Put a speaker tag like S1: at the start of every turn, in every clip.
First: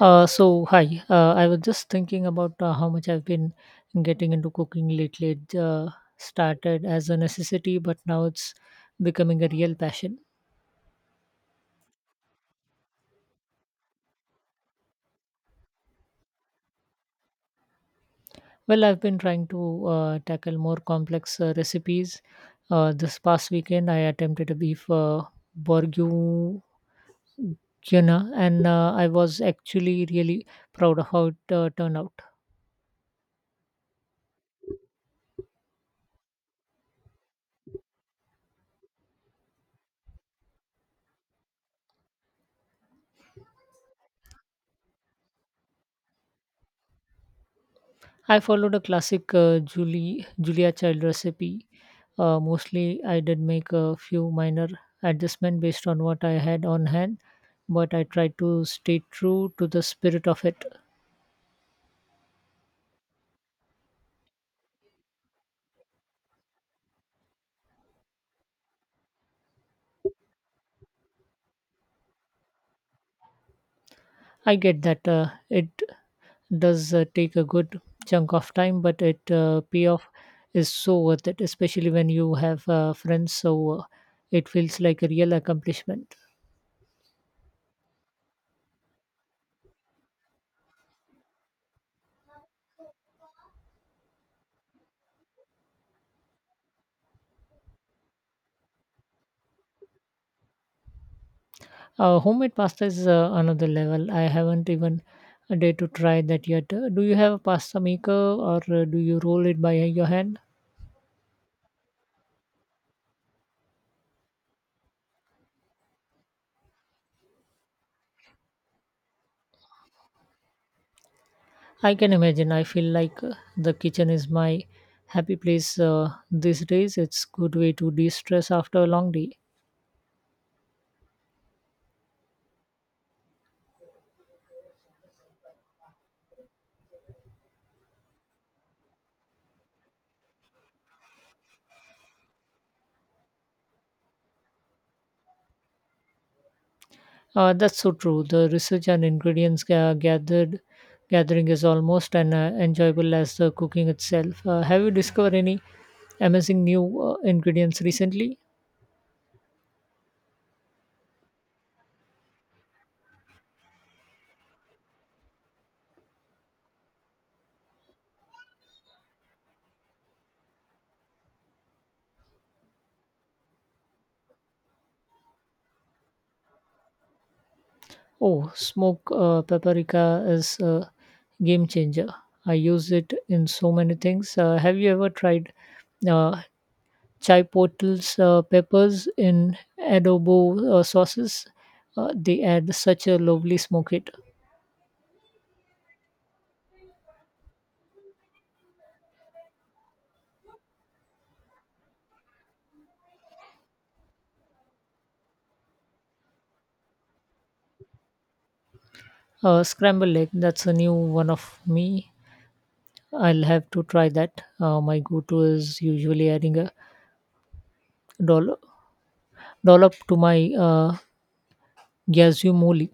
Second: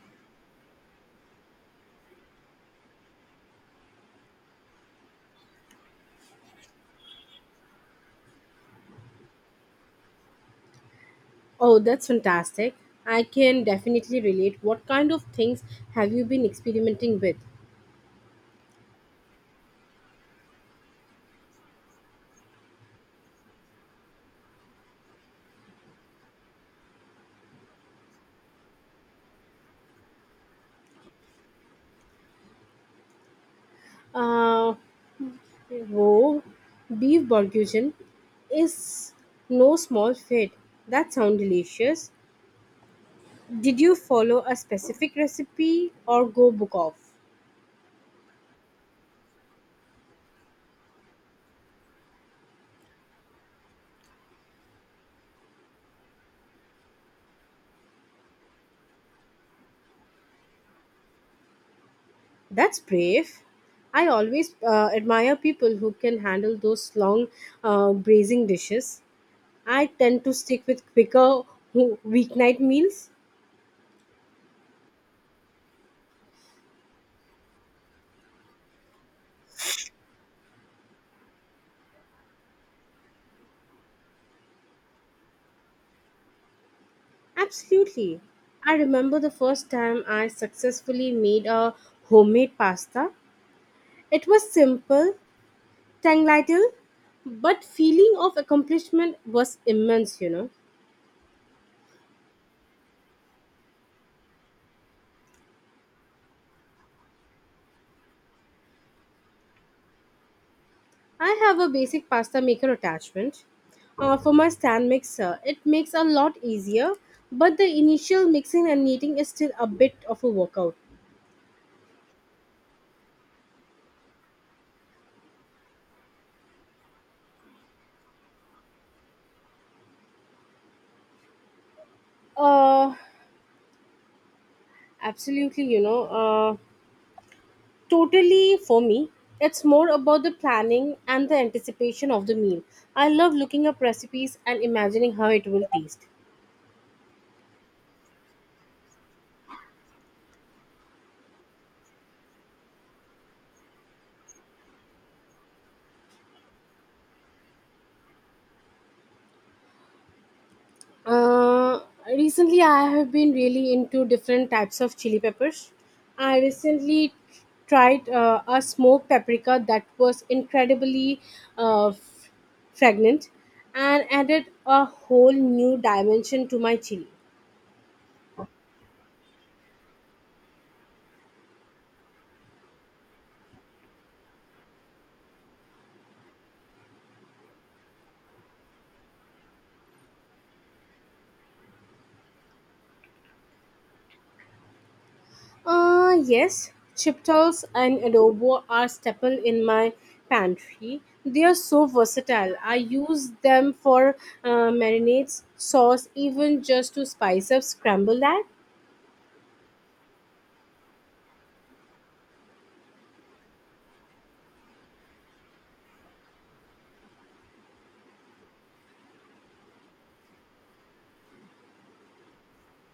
S1: So hi, I was just thinking about how much I've been getting into cooking lately. It started as a necessity, but now it's becoming a real passion.
S2: Oh, that's fantastic. I can definitely relate. What kind of things have you been experimenting with?
S1: Well, I've been trying to tackle more complex recipes. This past weekend, I attempted a beef bourguignon, and I was actually really proud of how it turned out.
S2: Uh, whoa, beef bourguignon is no small feat. That sounds delicious. Did you follow a specific recipe or go book off?
S1: I followed a classic Julie Julia Child recipe. Mostly, I did make a few minor adjustments based on what I had on hand, but I tried to stay true to the spirit of it.
S2: That's brave. I always admire people who can handle those long braising dishes. I tend to stick with quicker weeknight meals.
S1: I get that it does take a good chunk of time, but it payoff is so worth it, especially when you have friends. So it feels like a real accomplishment.
S2: Absolutely. I remember the first time I successfully made a homemade pasta. It was simple, tongue little, but feeling of accomplishment was immense, you know.
S1: Homemade pasta is another level. I haven't even a day to try that yet. Do you have a pasta maker or do you roll it by your hand?
S2: I have a basic pasta maker attachment for my stand mixer. It makes a lot easier, but the initial mixing and kneading is still a bit of a workout.
S1: I can imagine. I feel like the kitchen is my happy place these days. It's good way to de-stress after a long day.
S2: Uh Absolutely, you know. Totally, for me, it's more about the planning and the anticipation of the meal. I love looking up recipes and imagining how it will taste.
S1: That's so true. The research and ingredients ga- gathered gathering is almost as enjoyable as the cooking itself. Have you discovered any amazing new ingredients recently?
S2: Uh, Recently, I have been really into different types of chili peppers. I recently tried a smoked paprika that was incredibly uh, f- fragrant and added a whole new dimension to my chili.
S1: Oh, smoke paprika is a game changer. I use it in so many things. Have you ever tried uh, chipotle's peppers in adobo sauces? They add such a lovely smoke hit.
S2: Yes, chiptals and adobo are staple in my pantry. They are so versatile. I use them for marinades, sauce, even just to spice up scrambled egg.
S1: Scrambled egg, that's a new one of me. I'll have to try that. My go-to is usually adding a dollop, dollop to my gazumoli.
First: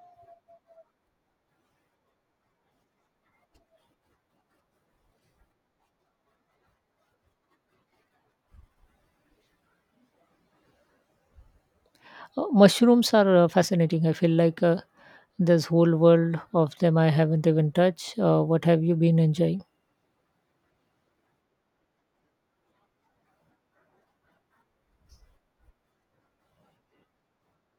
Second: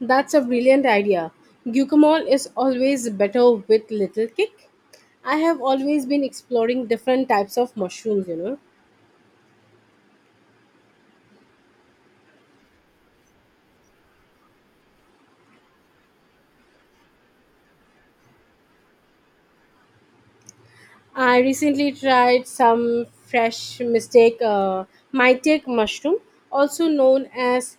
S2: That's a brilliant idea. Guacamole is always better with little kick. I have always been exploring different types of mushrooms, you know.
S1: Mushrooms are fascinating. I feel like there's whole world of them I haven't even touched. What have you been enjoying?
S2: I recently tried some fresh mistake mytec mushroom, also known as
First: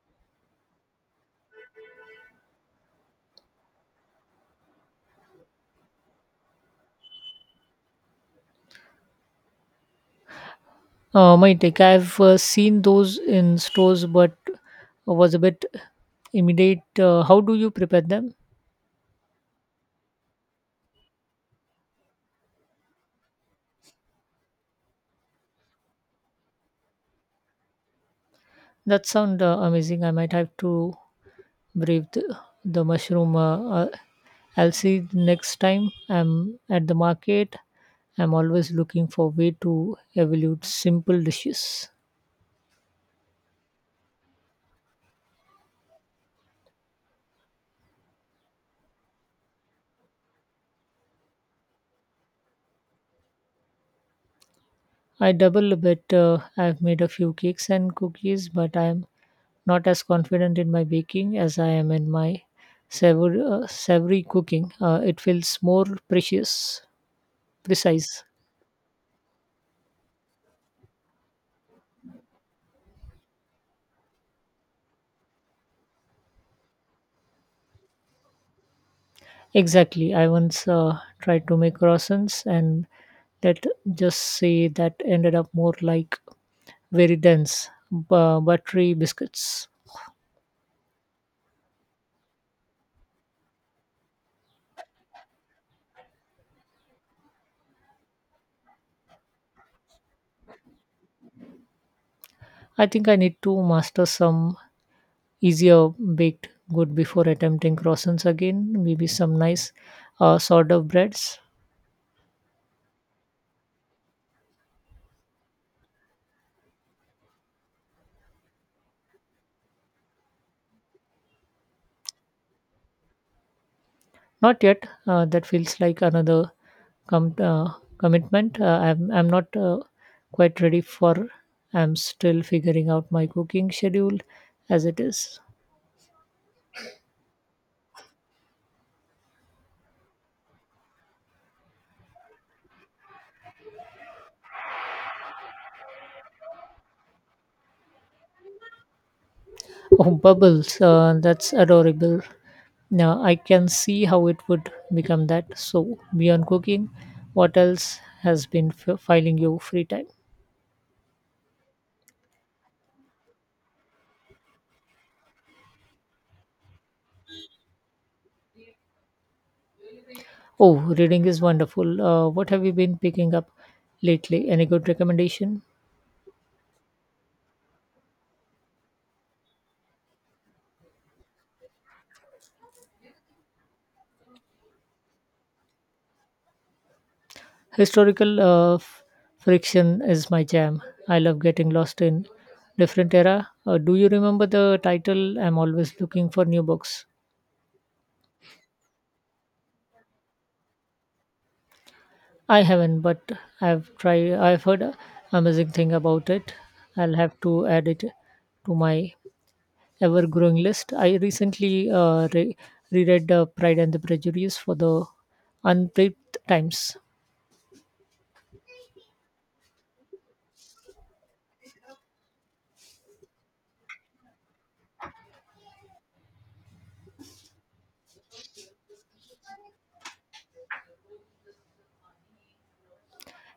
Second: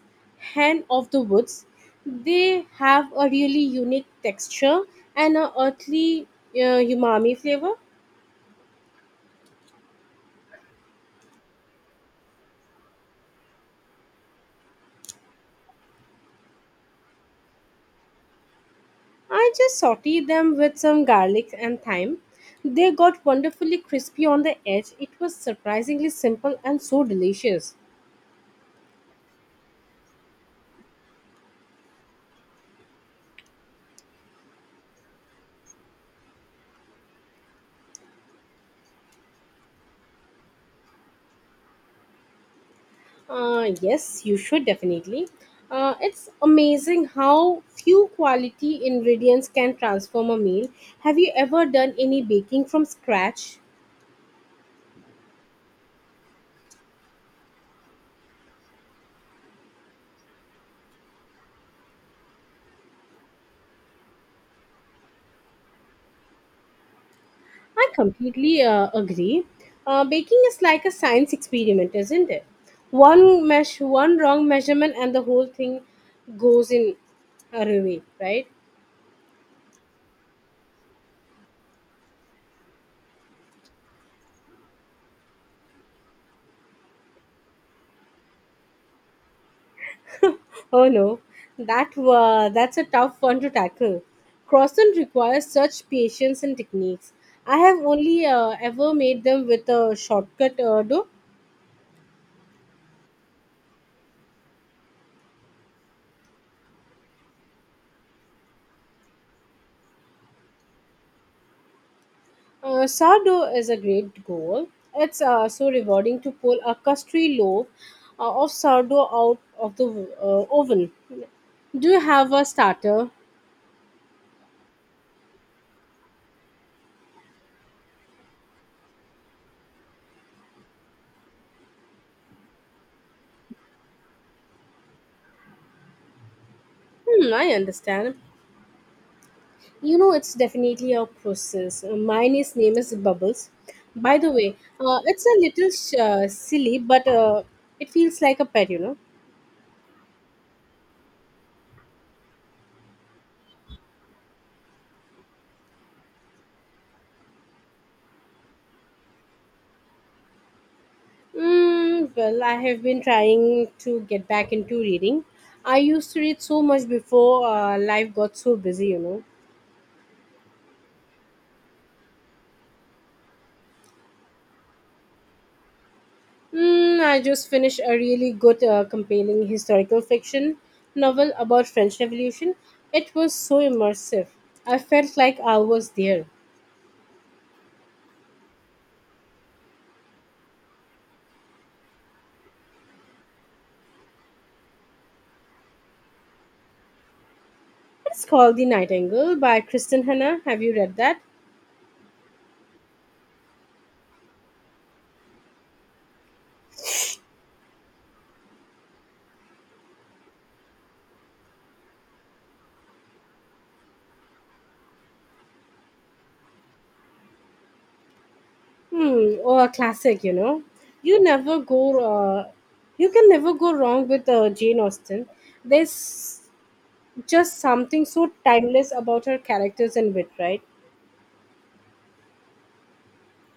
S2: hen of the woods. They have a really unique texture and a earthly umami flavor.
S1: My take. I've seen those in stores, but was a bit immediate. How do you prepare them?
S2: I just sauteed them with some garlic and thyme. They got wonderfully crispy on the edge. It was surprisingly simple and so delicious.
S1: That sound amazing. I might have to brave the mushroom. I'll see next time I'm at the market. I'm always looking for way to evolve simple dishes.
S2: Yes, you should definitely. It's amazing how few quality ingredients can transform a meal. Have you ever done any baking from scratch?
S1: I double a bit. I've made a few cakes and cookies, but I'm not as confident in my baking as I am in my savory cooking. It feels more
S2: I
S1: precise.
S2: completely agree. Baking is like a science experiment, isn't it? One mesh, one wrong measurement, and the whole thing goes in a ruin, right?
S1: Exactly. I once tried to make croissants, and let just say that ended up more like very dense, buttery biscuits.
S2: Oh no, that's a tough one to tackle. Croissant requires such patience and techniques. I have only ever made them with a shortcut dough.
S1: I think I need to master some easier baked good before attempting croissants again. Maybe some nice sort of breads.
S2: Sourdough is a great goal. It's so rewarding to pull a custardy loaf of sourdough out of the oven. Do you have a starter?
S1: Not yet. That feels like another com- uh, commitment. I'm not quite ready for. I'm still figuring out my cooking schedule as it is.
S2: Hmm, I understand. You know, it's definitely a process. Mine is name is Bubbles. By the way, it's a little silly, but it feels like a pet, you know.
S1: Oh, bubbles! That's adorable. Now I can see how it would become that. So beyond cooking, what else has been filing your free time?
S2: Mm, well, I have been trying to get back into reading. I used to read so much before life got so busy, you know.
S1: Oh, reading is wonderful. What have you been picking up lately? Any good recommendation?
S2: Mm, I just finished a really good, compelling historical fiction novel about French Revolution. It was so immersive. I felt like I was there.
S1: Historical friction is my jam. I love getting lost in different era. Do you remember the title? I'm always looking for new books.
S2: It's called The Nightingale by Kristen Hanna. Have you read that?
S1: I haven't, but I've tried. I've heard amazing thing about it. I'll have to add it to my ever-growing list. I recently reread *Pride and the Prejudice* for the unpaid times.
S2: Hmm, oh, a classic, you know. You never go. You can never go wrong with Jane Austen. There's just something so timeless about her characters and wit, right?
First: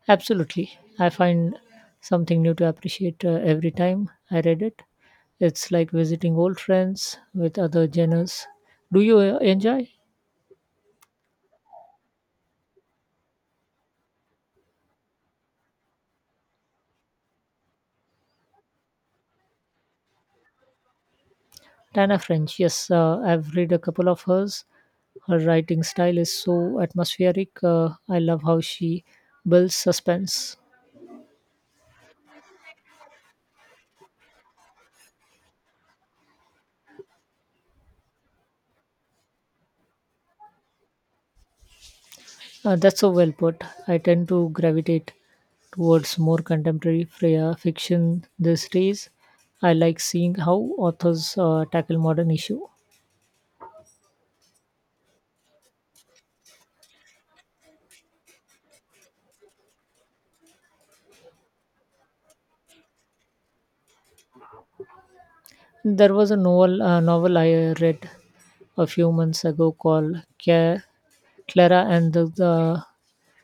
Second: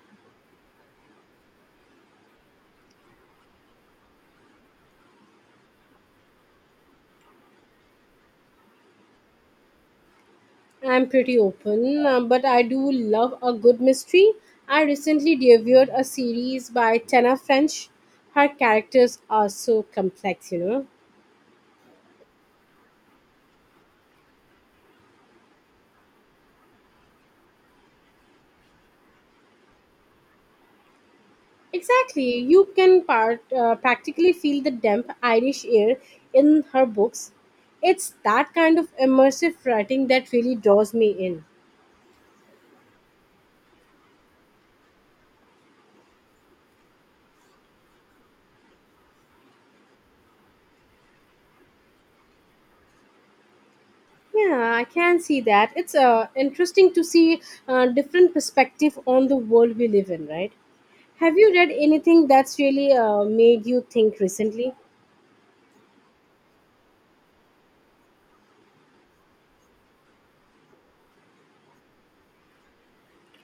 S1: Absolutely. I find something new to appreciate every time I read it. It's like visiting old friends with other genres. Do you enjoy
S2: I'm pretty open, but I do love a good mystery. I recently devoured a series by Tana French. Her characters are so complex, you know.
S1: Tana French? Yes, I've read a couple of hers. Her writing style is so atmospheric. I love how she builds suspense.
S2: Exactly. You can practically feel the damp Irish air in her books. It's that kind of immersive writing that really draws me in.
S1: That's so well put. I tend to gravitate towards more contemporary Freya fiction these days. I like seeing how authors tackle modern issue.
S2: Yeah, I can see that. It's interesting to see different perspective on the world we live in, right? Have you read anything that's really made you think recently?
S1: There was a novel I read a few months ago called Clara and the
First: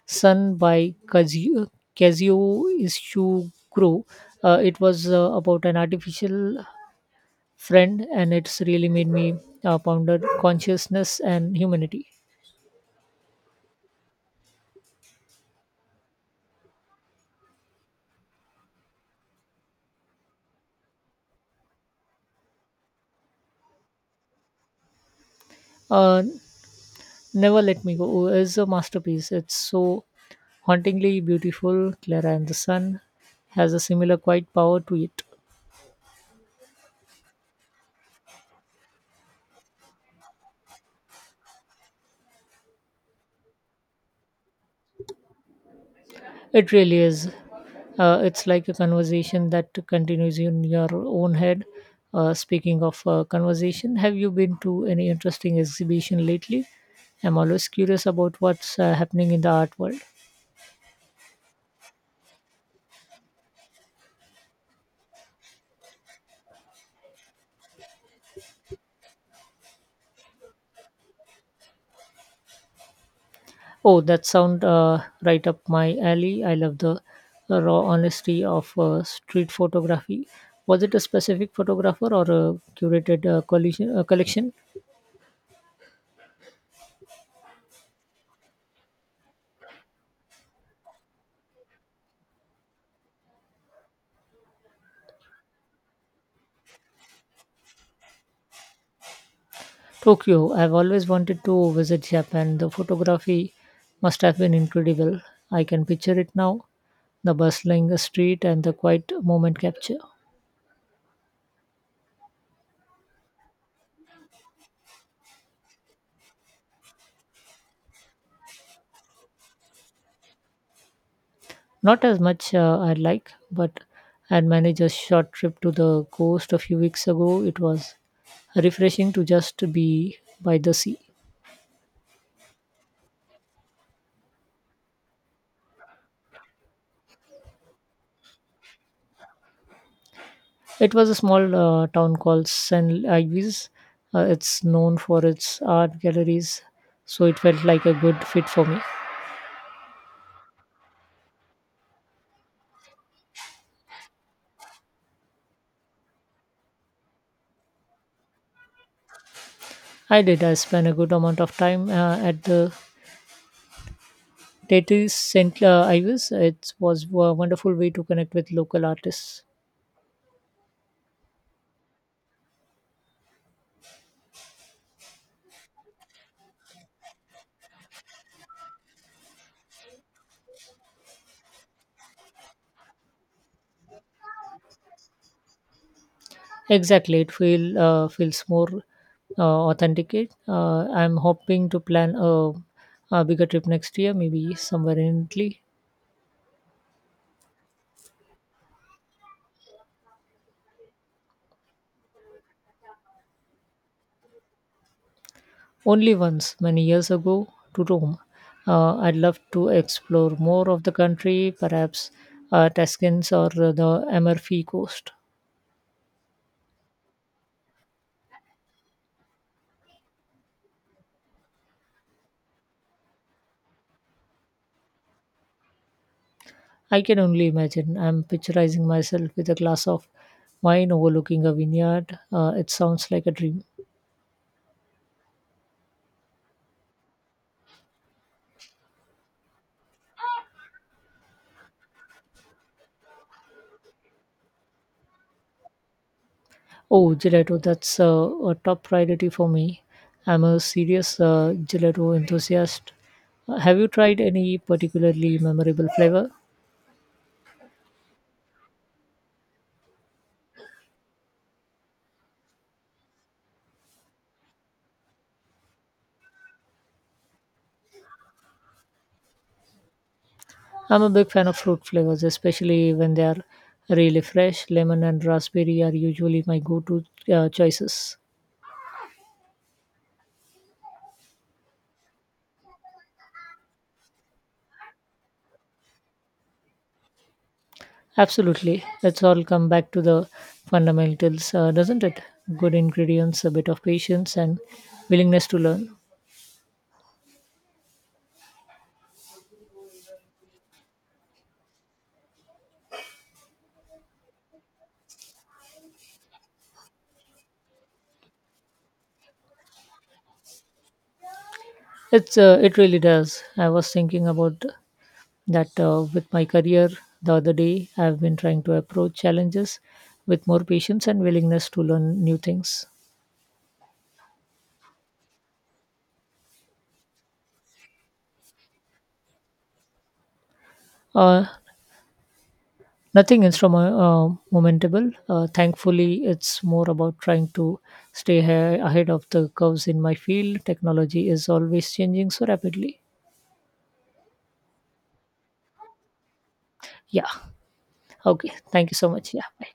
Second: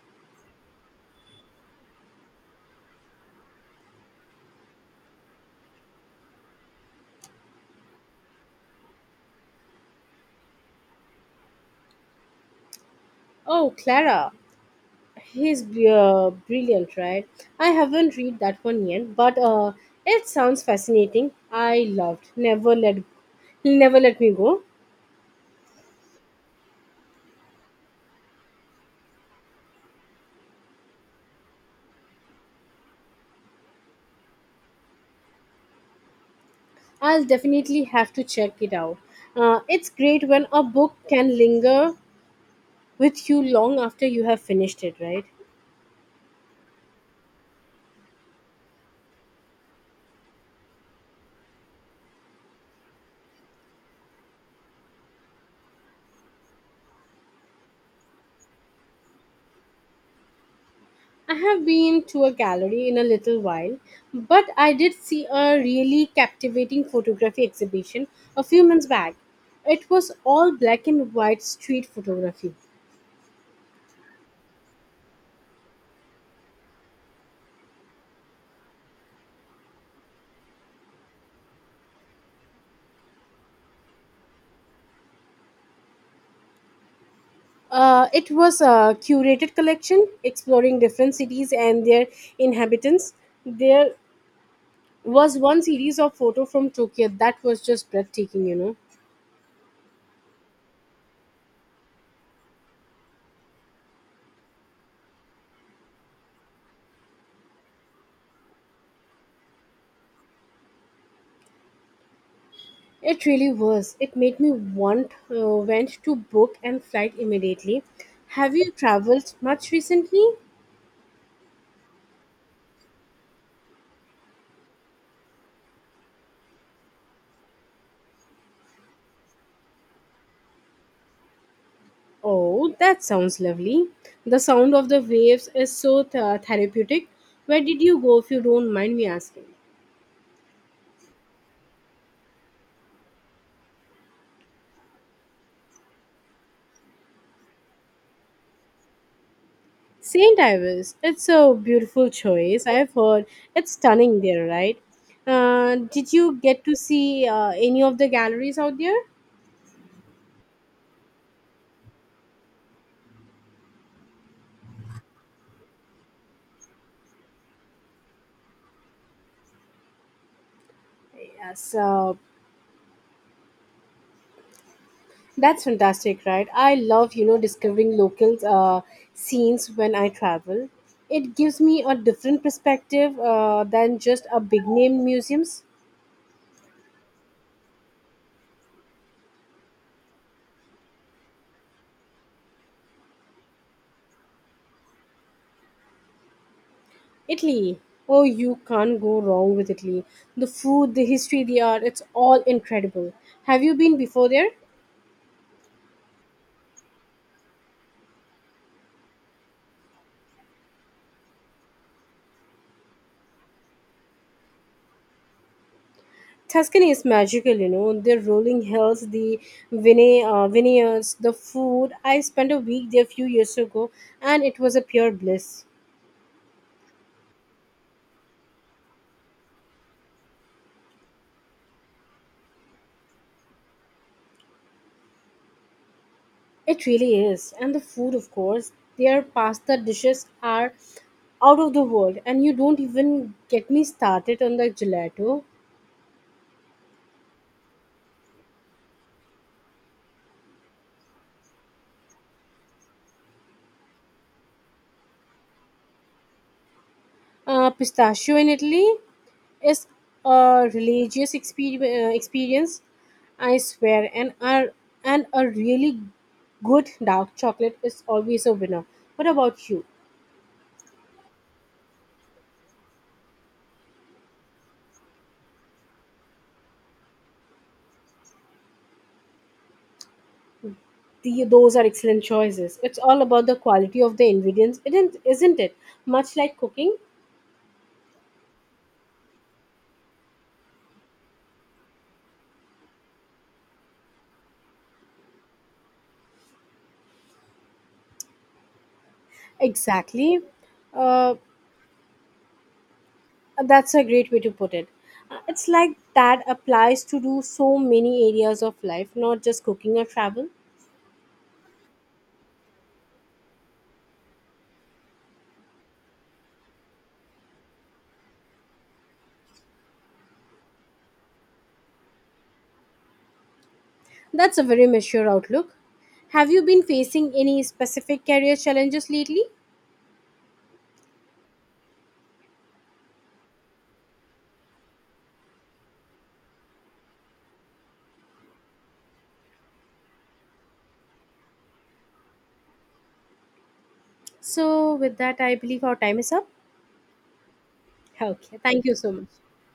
S1: Sun by Kazuo Ishiguro. It was about an artificial friend, and it's really made me ponder consciousness and humanity.
S2: Oh, Clara, brilliant, right? I haven't read that one yet, but it sounds fascinating. I loved. Never let he'll never let me go.
S1: Uh, Never Let Me Go is a masterpiece. It's so hauntingly beautiful. Clara and the Sun has a similar quiet power to it.
S2: I'll definitely have to check it out. It's great when a book can linger with you long after you have finished it, right?
S1: It really is. It's like a conversation that continues in your own head. Speaking of conversation, have you been to any interesting exhibition lately? I'm always curious about what's happening in the art world.
S2: I have been to a gallery in a little while, but I did see a really captivating photography exhibition a few months back. It was all black and white street photography.
S1: Oh, that sound right up my alley. I love the raw honesty of street photography. Was it a specific photographer or a curated collection?
S2: It was a curated collection exploring different cities and their inhabitants. There was one series of photo from Tokyo that was just breathtaking, you know.
S1: Tokyo, I've always wanted to visit Japan. The photography must have been incredible. I can picture it now the bustling street and the quiet moment capture.
S2: It really was. It made me want went to book and flight immediately. Have you traveled much recently?
S1: Not as much I like, but I had managed a short trip to the coast a few weeks ago. It was refreshing to just be by the sea.
S2: Oh, that sounds lovely. The sound of the waves is so therapeutic. Where did you go if you don't mind me asking?
S1: It was a small town called San Luis. It's known for its art galleries, so it felt like a good fit for me.
S2: St. Ives, it's a beautiful choice. I've heard it's stunning there, right? Did you get to see any of the galleries out there?
S1: I did. I spent a good amount of time at the Tate St. Ives. It was a wonderful way to connect with local artists.
S2: Yes, that's fantastic, right? I love, you know, discovering local scenes when I travel. It gives me a different perspective than just a big name museums.
S1: Exactly, it feels more authenticate. I'm hoping to plan a bigger trip next year, maybe somewhere in Italy.
S2: Italy, oh, you can't go wrong with Italy. The food, the history, the art, it's all incredible. Have you been before there?
S1: Only once, many years ago, to Rome. I'd love to explore more of the country, perhaps Tuscans or the Amalfi Coast.
S2: Tuscany is magical, you know. The rolling hills, the vineyards, the food. I spent a week there a few years ago and it was a pure bliss.
S1: I can only imagine. I'm picturizing myself with a glass of wine overlooking a vineyard. It sounds like a dream.
S2: It really is. And the food, of course. Their pasta dishes are out of the world. And you don't even get me started on the gelato.
S1: Oh, gelato, that's a top priority for me. I'm a serious gelato enthusiast. Have you tried any particularly memorable flavor?
S2: Pistachio in Italy is a religious experience, I swear, and a really good dark chocolate is always a winner. What about you?
S1: I'm a big fan of fruit flavors, especially when they are really fresh. Lemon and raspberry are usually my go to choices.
S2: Those are excellent choices. It's all about the quality of the ingredients, isn't it? Much like cooking.
S1: Absolutely. Let's all come back to the fundamentals, doesn't it? Good ingredients, a bit of patience, and willingness to learn.
S2: Exactly. Uh, that's a great way to put it. It's like that applies to do so many areas of life, not just cooking or travel.
S1: It's it really does. I was thinking about that with my career the other day. I've been trying to approach challenges with more patience and willingness to learn new things.
S2: That's a very mature outlook. Have you been facing any specific career challenges lately?
S1: Uh, Nothing momentable. Thankfully, it's more about trying to stay ahead of the curves in my field. Technology is always changing so rapidly.
S2: So, with that, I believe our time is up.
S1: Yeah. Okay.
S2: Okay, thank
S1: Thank
S2: you
S1: you so
S2: so much.
S1: much. Yeah. Bye.